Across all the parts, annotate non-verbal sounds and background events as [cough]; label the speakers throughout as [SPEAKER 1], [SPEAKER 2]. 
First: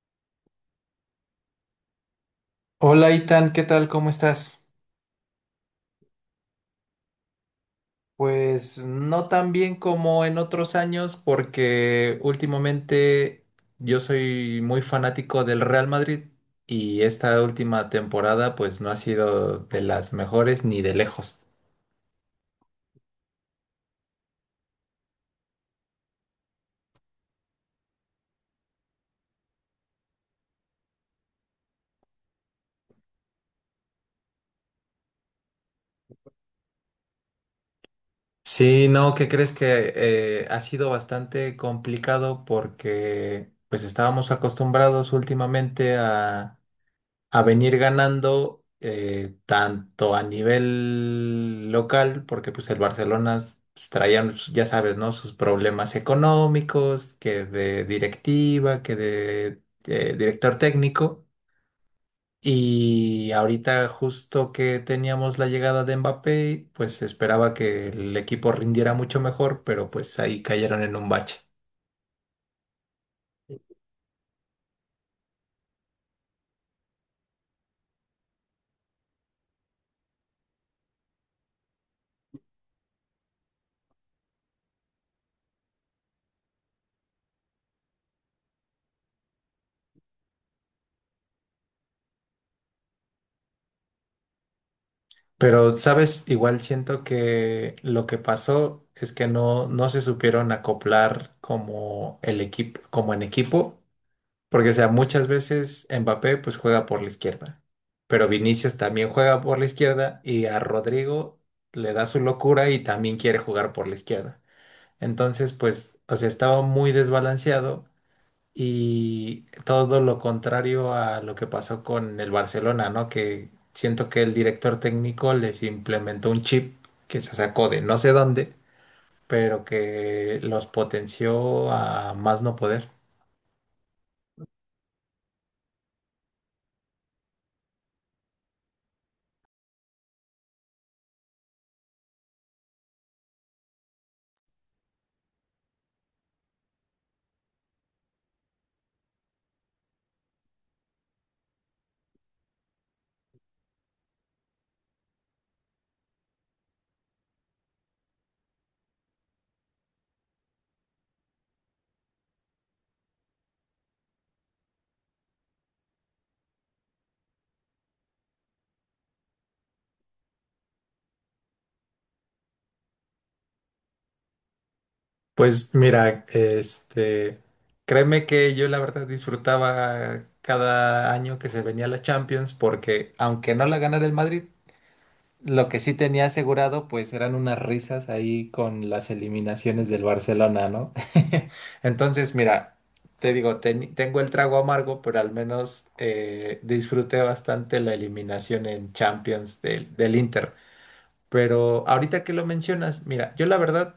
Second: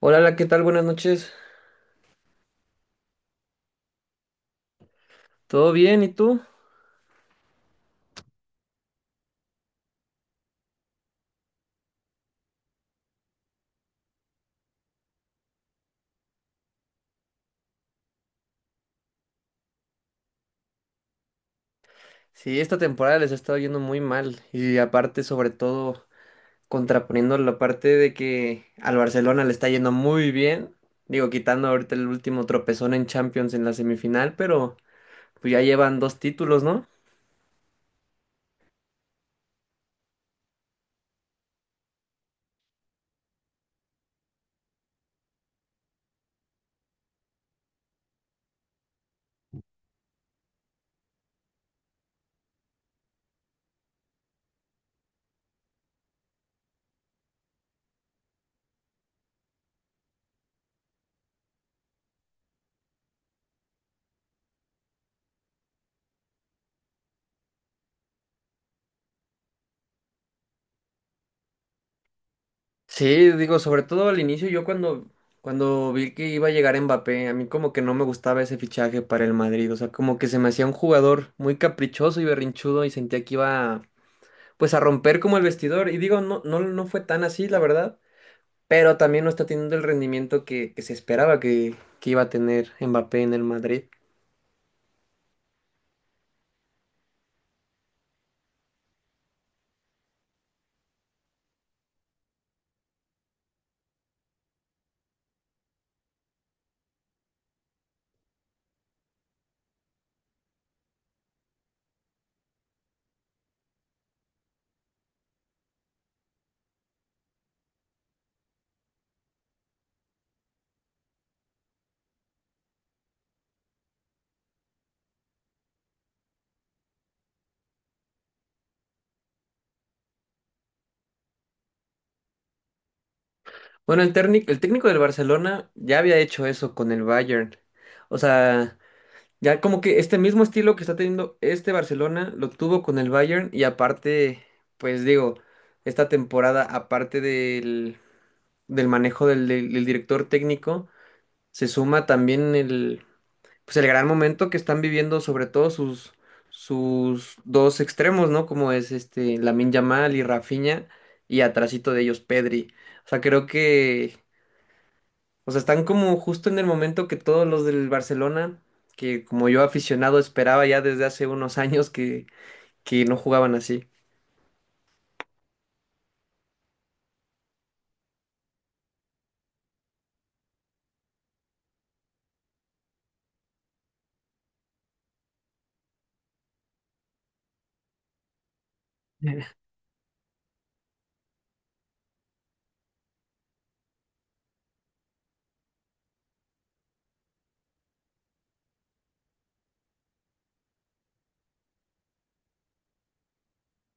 [SPEAKER 1] Hola, hola, ¿qué tal? Buenas noches.
[SPEAKER 2] Hola Itan, ¿qué tal? ¿Cómo estás?
[SPEAKER 1] ¿Todo bien? ¿Y tú?
[SPEAKER 2] Pues no tan bien como en otros años porque últimamente yo soy muy fanático del Real Madrid y esta última temporada pues no ha sido de las mejores ni de lejos.
[SPEAKER 1] Sí, esta temporada les ha estado yendo muy mal y aparte, sobre todo, contraponiendo la parte de que al Barcelona le está yendo muy bien, digo, quitando ahorita el último tropezón en Champions en la semifinal, pero pues ya llevan dos títulos, ¿no?
[SPEAKER 2] Sí, no, ¿qué crees que ha sido bastante complicado porque pues estábamos acostumbrados últimamente a venir ganando tanto a nivel local, porque pues el Barcelona pues, traían, ya sabes, ¿no? Sus problemas económicos, que de directiva, que de director técnico. Y ahorita justo que teníamos la llegada de Mbappé, pues se esperaba que el equipo rindiera mucho mejor, pero pues ahí cayeron en un bache.
[SPEAKER 1] Sí, digo, sobre todo al inicio yo cuando vi que iba a llegar Mbappé, a mí como que no me gustaba ese fichaje para el Madrid, o sea, como que se me hacía un jugador muy caprichoso y berrinchudo y sentía que iba pues a romper como el vestidor. Y digo, no, no, no fue tan así, la verdad, pero también no está teniendo el rendimiento que se esperaba que iba a tener Mbappé en el Madrid.
[SPEAKER 2] Pero, ¿sabes? Igual siento que lo que pasó es que no se supieron acoplar como el equipo, como en equipo, porque, o sea, muchas veces Mbappé pues juega por la izquierda, pero Vinicius también juega por la izquierda y a Rodrigo le da su locura y también quiere jugar por la izquierda. Entonces, pues, o sea, estaba muy desbalanceado y todo lo contrario a lo que pasó con el Barcelona, ¿no? Que siento que el director técnico les implementó un chip que se sacó de no sé dónde, pero que los potenció a más no poder.
[SPEAKER 1] Bueno, el técnico del Barcelona ya había hecho eso con el Bayern. O sea, ya como que este mismo estilo que está teniendo este Barcelona lo tuvo con el Bayern y aparte, pues digo, esta temporada, aparte del manejo del director técnico, se suma también el pues el gran momento que están viviendo sobre todo sus dos extremos, ¿no? Como es este Lamine Yamal y Rafinha y atrasito de ellos Pedri. O sea, creo que, o sea, están como justo en el momento que todos los del Barcelona, que como yo aficionado esperaba ya desde hace unos años que no jugaban así.
[SPEAKER 2] Pues mira, créeme que yo la verdad disfrutaba cada año que se venía la Champions porque aunque no la ganara el Madrid, lo que sí tenía asegurado, pues eran unas risas ahí con las
[SPEAKER 1] [laughs]
[SPEAKER 2] eliminaciones del Barcelona, ¿no? [laughs] Entonces, mira, te digo, tengo el trago amargo, pero al menos disfruté bastante la eliminación en Champions del Inter. Pero ahorita que lo mencionas, mira, yo la verdad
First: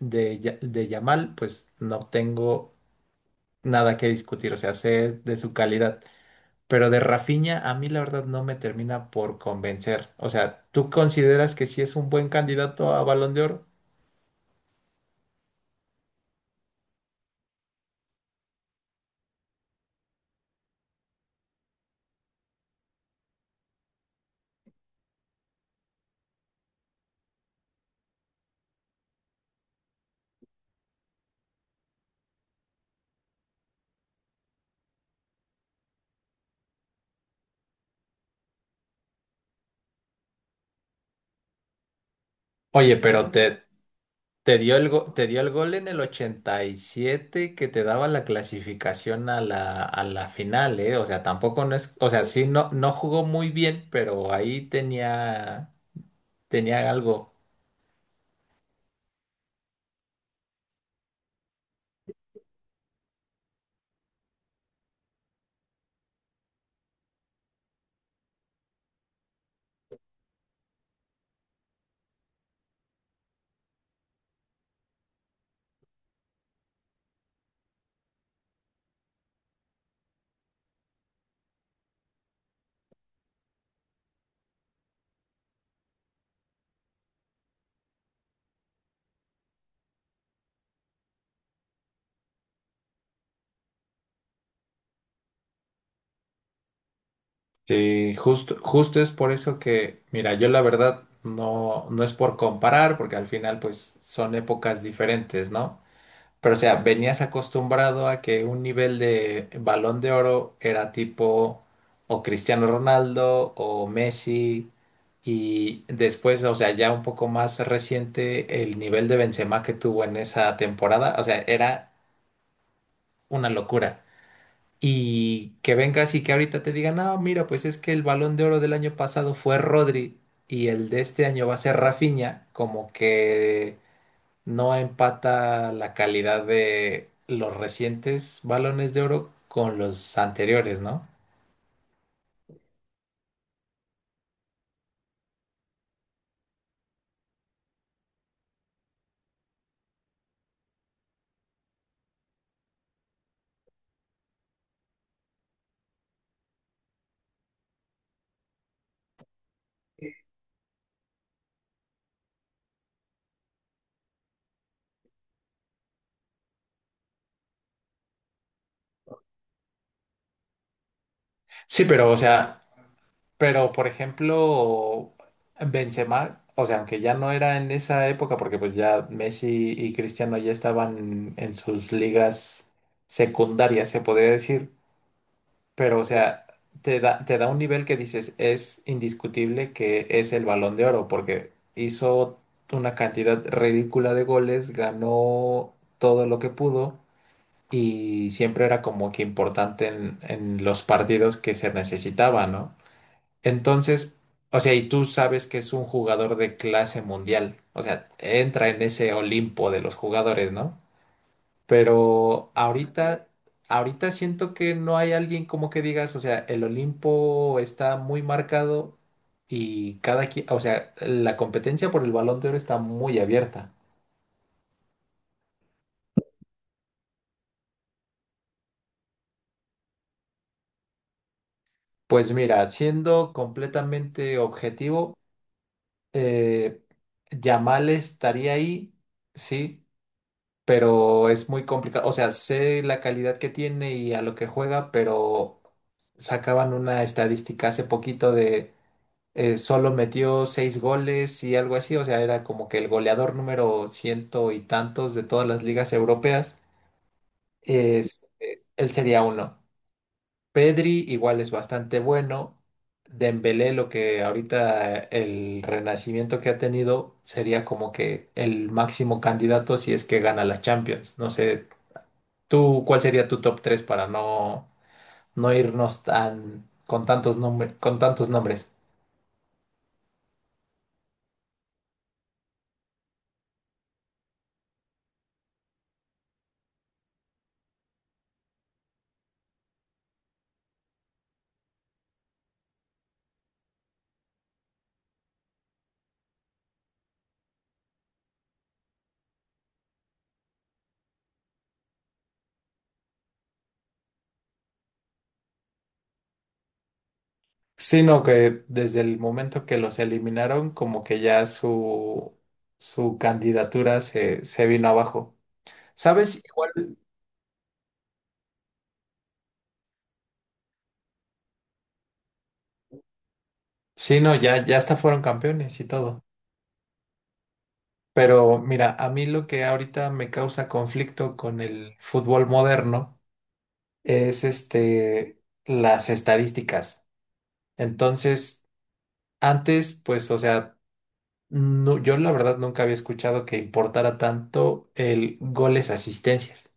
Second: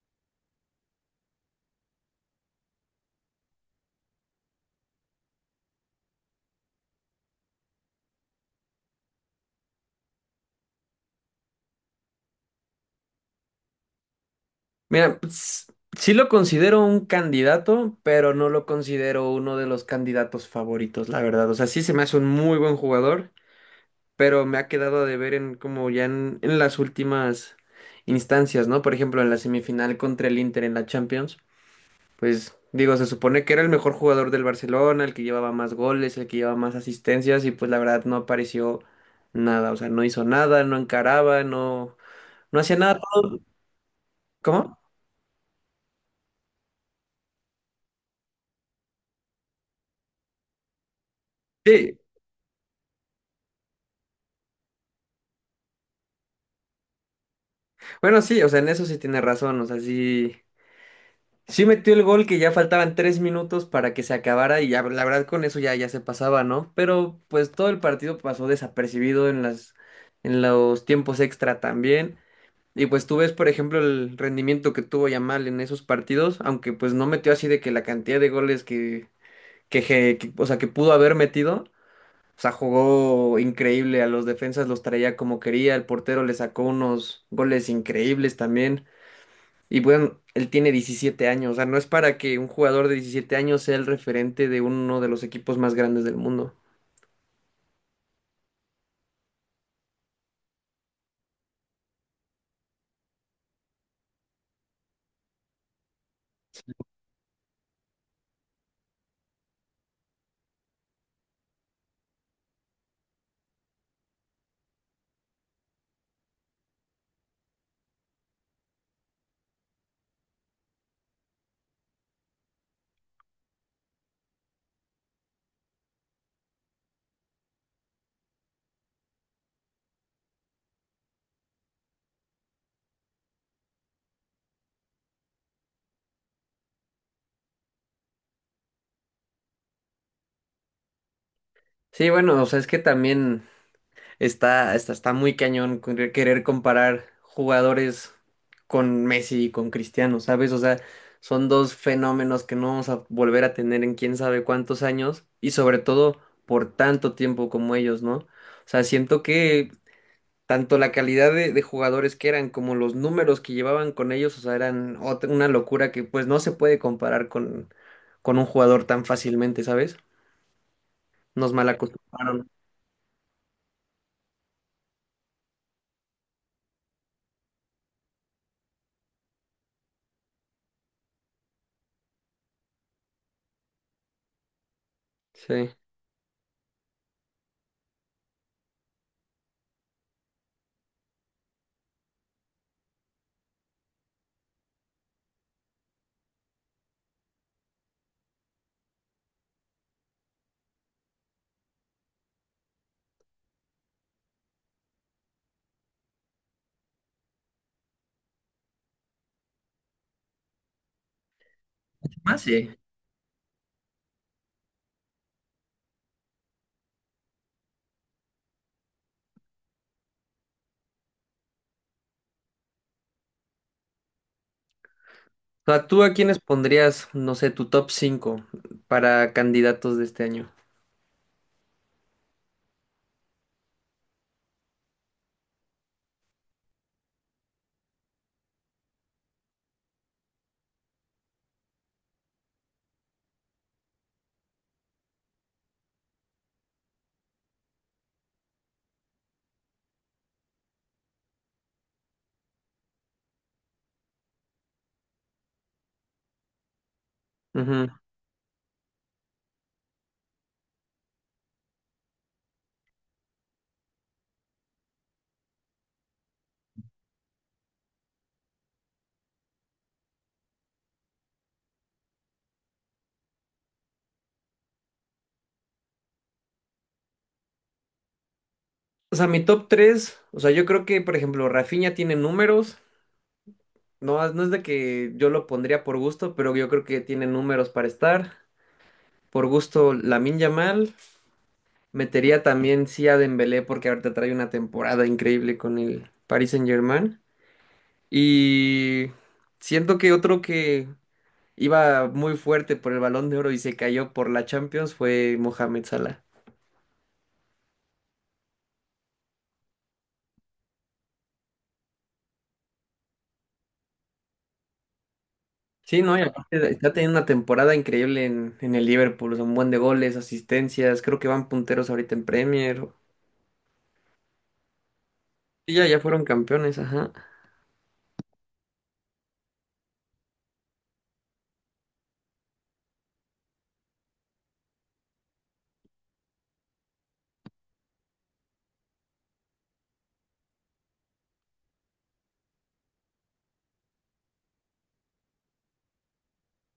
[SPEAKER 2] de Yamal, pues no tengo nada que discutir, o sea, sé de su calidad. Pero de Rafinha a mí la verdad no me termina por convencer. O sea, ¿tú consideras que sí es un buen candidato a Balón de Oro?
[SPEAKER 1] Mira, pues, sí lo considero un candidato, pero no lo considero uno de los candidatos favoritos, la verdad. O sea, sí se me hace un muy buen jugador, pero me ha quedado de ver en como ya en las últimas instancias, ¿no? Por ejemplo, en la semifinal contra el Inter en la Champions, pues digo, se supone que era el mejor jugador del Barcelona, el que llevaba más goles, el que llevaba más asistencias y pues la verdad no apareció nada, o sea, no hizo nada, no encaraba, no hacía
[SPEAKER 2] Oye,
[SPEAKER 1] nada.
[SPEAKER 2] pero
[SPEAKER 1] ¿Cómo?
[SPEAKER 2] te dio el gol en el 87 que te daba la clasificación a la final, ¿eh? O sea, tampoco no es,
[SPEAKER 1] Sí.
[SPEAKER 2] o sea, sí no jugó muy bien, pero ahí tenía algo.
[SPEAKER 1] Bueno, sí, o sea, en eso sí tiene razón, o sea, sí metió el gol que ya faltaban 3 minutos para que se acabara y ya, la verdad con eso ya, ya se pasaba, ¿no? Pero pues todo el partido pasó desapercibido en en los tiempos extra también. Y pues tú ves, por ejemplo, el rendimiento que tuvo Yamal en esos partidos, aunque pues no metió así de que la cantidad de goles o sea, que pudo haber metido, o sea, jugó increíble, a los defensas los traía como quería, el portero le sacó unos goles increíbles también. Y bueno, él tiene 17 años, o sea, no es para que un jugador de 17 años sea el referente de uno de los equipos más grandes del mundo.
[SPEAKER 2] Sí, justo, justo es por eso que, mira, yo la verdad no es por comparar, porque al final pues son épocas diferentes, ¿no? Pero, o sea, venías acostumbrado a que un nivel de Balón de Oro era tipo o Cristiano Ronaldo o Messi y después, o sea, ya un poco más reciente el nivel de Benzema que tuvo en esa temporada, o sea, era una locura. Y que vengas y que ahorita te digan, no, mira, pues es que el Balón de Oro del año pasado fue Rodri y el de este año va a ser Rafinha, como que no empata la calidad de los recientes balones de oro con los anteriores, ¿no?
[SPEAKER 1] Sí, bueno, o sea, es que también está muy cañón querer comparar jugadores con Messi y con Cristiano, ¿sabes? O sea, son dos fenómenos que no vamos a volver a tener en quién sabe cuántos años y sobre todo por tanto tiempo como ellos, ¿no? O sea, siento que tanto la calidad de jugadores que eran como los números que llevaban con ellos, o sea, una locura que pues no se puede comparar con un jugador tan fácilmente, ¿sabes? Nos
[SPEAKER 2] Sí, pero, o
[SPEAKER 1] malacostumbraron.
[SPEAKER 2] sea, pero por ejemplo, Benzema, o sea, aunque ya no era en esa época, porque pues ya Messi y Cristiano ya estaban en sus ligas secundarias, se podría decir.
[SPEAKER 1] Sí.
[SPEAKER 2] Pero, o sea, te da un nivel que dices, es indiscutible que es el Balón de Oro, porque hizo una cantidad ridícula de goles, ganó todo lo que pudo y siempre era como que importante en los partidos que se necesitaba, ¿no? Entonces, o sea, y tú sabes que es un jugador de clase mundial, o sea, entra en ese Olimpo de los jugadores, ¿no?
[SPEAKER 1] Más
[SPEAKER 2] Pero
[SPEAKER 1] sí.
[SPEAKER 2] ahorita siento que no hay alguien como que digas, o sea, el Olimpo está muy marcado y cada quien, o sea, la competencia por el Balón de Oro está muy abierta.
[SPEAKER 1] O sea, ¿tú a quiénes pondrías, no sé, tu top 5 para candidatos de este año?
[SPEAKER 2] Pues mira, siendo completamente objetivo, eh, Yamal estaría ahí, sí, pero es muy complicado. O sea, sé la calidad que tiene y a lo que juega, pero sacaban una estadística hace poquito solo metió seis goles y algo así, o sea, era como que el goleador número ciento y tantos de todas las ligas europeas,
[SPEAKER 1] Ujú.
[SPEAKER 2] él sería uno. Pedri igual es bastante bueno. Dembélé, lo que ahorita el renacimiento que ha tenido sería como que el máximo candidato si es que gana la Champions. No sé, tú, ¿cuál sería tu top 3 para no irnos tan con tantos nombres, con tantos nombres?
[SPEAKER 1] O sea, mi top tres, o sea, yo creo que, por ejemplo, Rafinha tiene números. No, no es de que yo lo pondría por gusto, pero yo creo que tiene números para estar. Por gusto, Lamine Yamal. Metería también sí a Dembélé porque ahorita trae una temporada increíble con el Paris Saint-Germain. Y siento que otro que iba muy fuerte por el Balón de Oro y se cayó por la Champions fue Mohamed Salah.
[SPEAKER 2] Sino que desde el momento que los eliminaron, como que ya su candidatura se vino abajo.
[SPEAKER 1] Sí, no, y
[SPEAKER 2] ¿Sabes?
[SPEAKER 1] aparte está
[SPEAKER 2] Igual.
[SPEAKER 1] teniendo una temporada increíble en el Liverpool, son buen de goles, asistencias, creo que van punteros ahorita en Premier.
[SPEAKER 2] Sí, no, ya, ya hasta fueron
[SPEAKER 1] Sí,
[SPEAKER 2] campeones y
[SPEAKER 1] ya, ya fueron
[SPEAKER 2] todo.
[SPEAKER 1] campeones, ajá.
[SPEAKER 2] Pero mira, a mí lo que ahorita me causa conflicto con el fútbol moderno es las estadísticas. Entonces, antes, pues, o sea, no, yo la verdad nunca había escuchado que importara tanto el goles-asistencias.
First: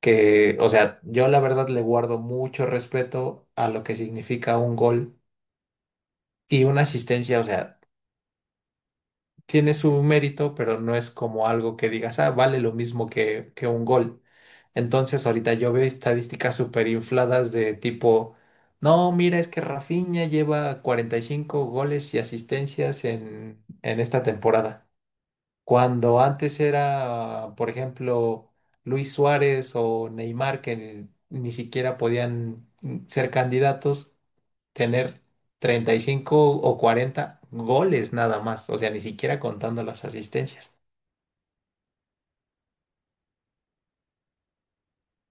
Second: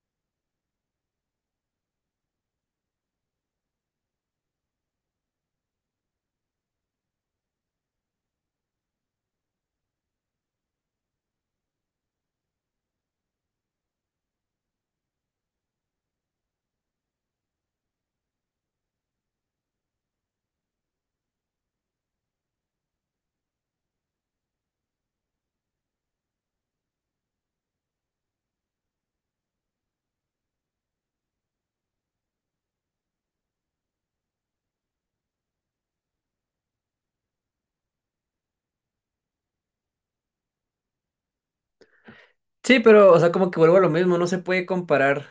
[SPEAKER 2] Que, o sea, yo la verdad le guardo mucho respeto a lo que significa un gol y una asistencia, o sea, tiene su mérito, pero no es como algo que digas, ah, vale lo mismo que un gol. Entonces, ahorita yo veo estadísticas súper infladas de tipo, no, mira, es que Rafinha lleva 45 goles y asistencias en esta temporada. Cuando antes era, por ejemplo, Luis Suárez o Neymar, que ni siquiera podían ser candidatos, tener 35 o 40 goles nada más, o sea, ni siquiera contando las asistencias.
[SPEAKER 1] Sí, pero, o sea, como que vuelvo a lo mismo, no se puede comparar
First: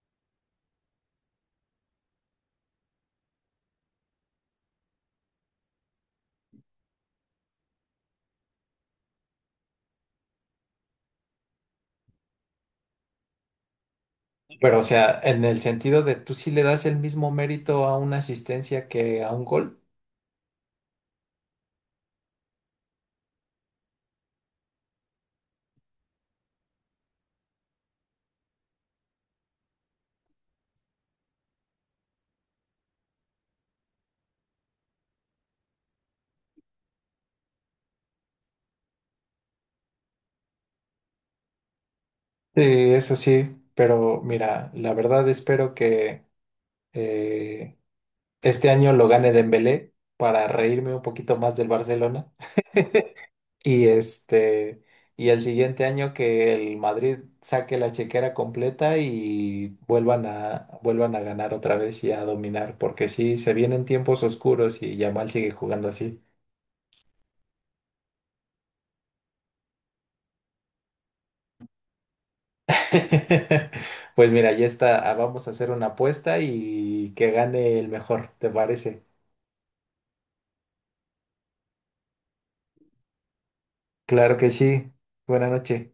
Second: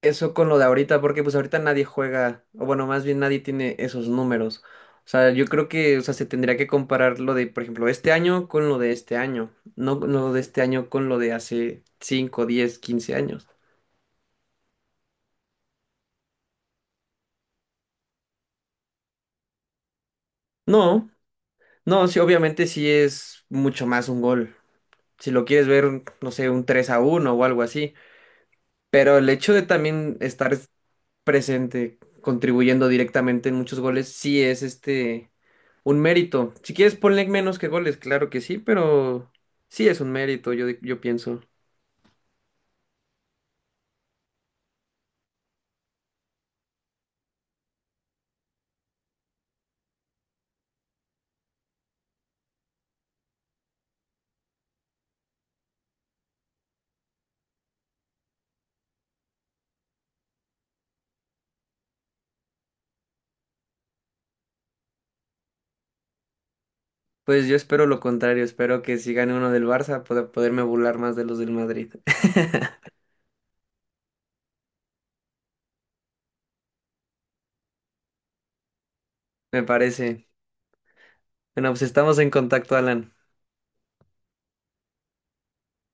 [SPEAKER 1] eso con lo de ahorita, porque pues ahorita nadie juega, o bueno, más bien nadie tiene esos números. O sea, yo creo que, o sea, se tendría que comparar lo de, por ejemplo, este año con lo de este año, no lo de este año con lo de hace 5, 10, 15 años.
[SPEAKER 2] Pero, o sea, en el sentido de tú sí le das el mismo mérito a una asistencia que a un gol.
[SPEAKER 1] No, no, sí, obviamente sí es mucho más un gol. Si lo quieres ver, no sé, un 3-1 o algo así. Pero el hecho de también estar presente, contribuyendo directamente en muchos goles, sí es este un mérito. Si quieres, ponle menos que goles, claro que sí, pero sí es un mérito, yo pienso.
[SPEAKER 2] Sí, eso sí, pero mira, la verdad espero que eh, este año lo gane Dembélé para reírme un poquito más del Barcelona. Y este, y el siguiente año que el Madrid saque la chequera completa y vuelvan a ganar otra vez y a dominar, porque sí, se vienen tiempos oscuros y Yamal sigue jugando así.
[SPEAKER 1] Pues yo espero lo contrario, espero que si gane uno del Barça pueda poderme burlar más de los del Madrid. [laughs]
[SPEAKER 2] [laughs] Pues mira, ya está, ah, vamos a hacer una apuesta y que gane el mejor, ¿te parece?
[SPEAKER 1] Me parece. Bueno, pues estamos en contacto, Alan.
[SPEAKER 2] Claro que sí. Buenas noches.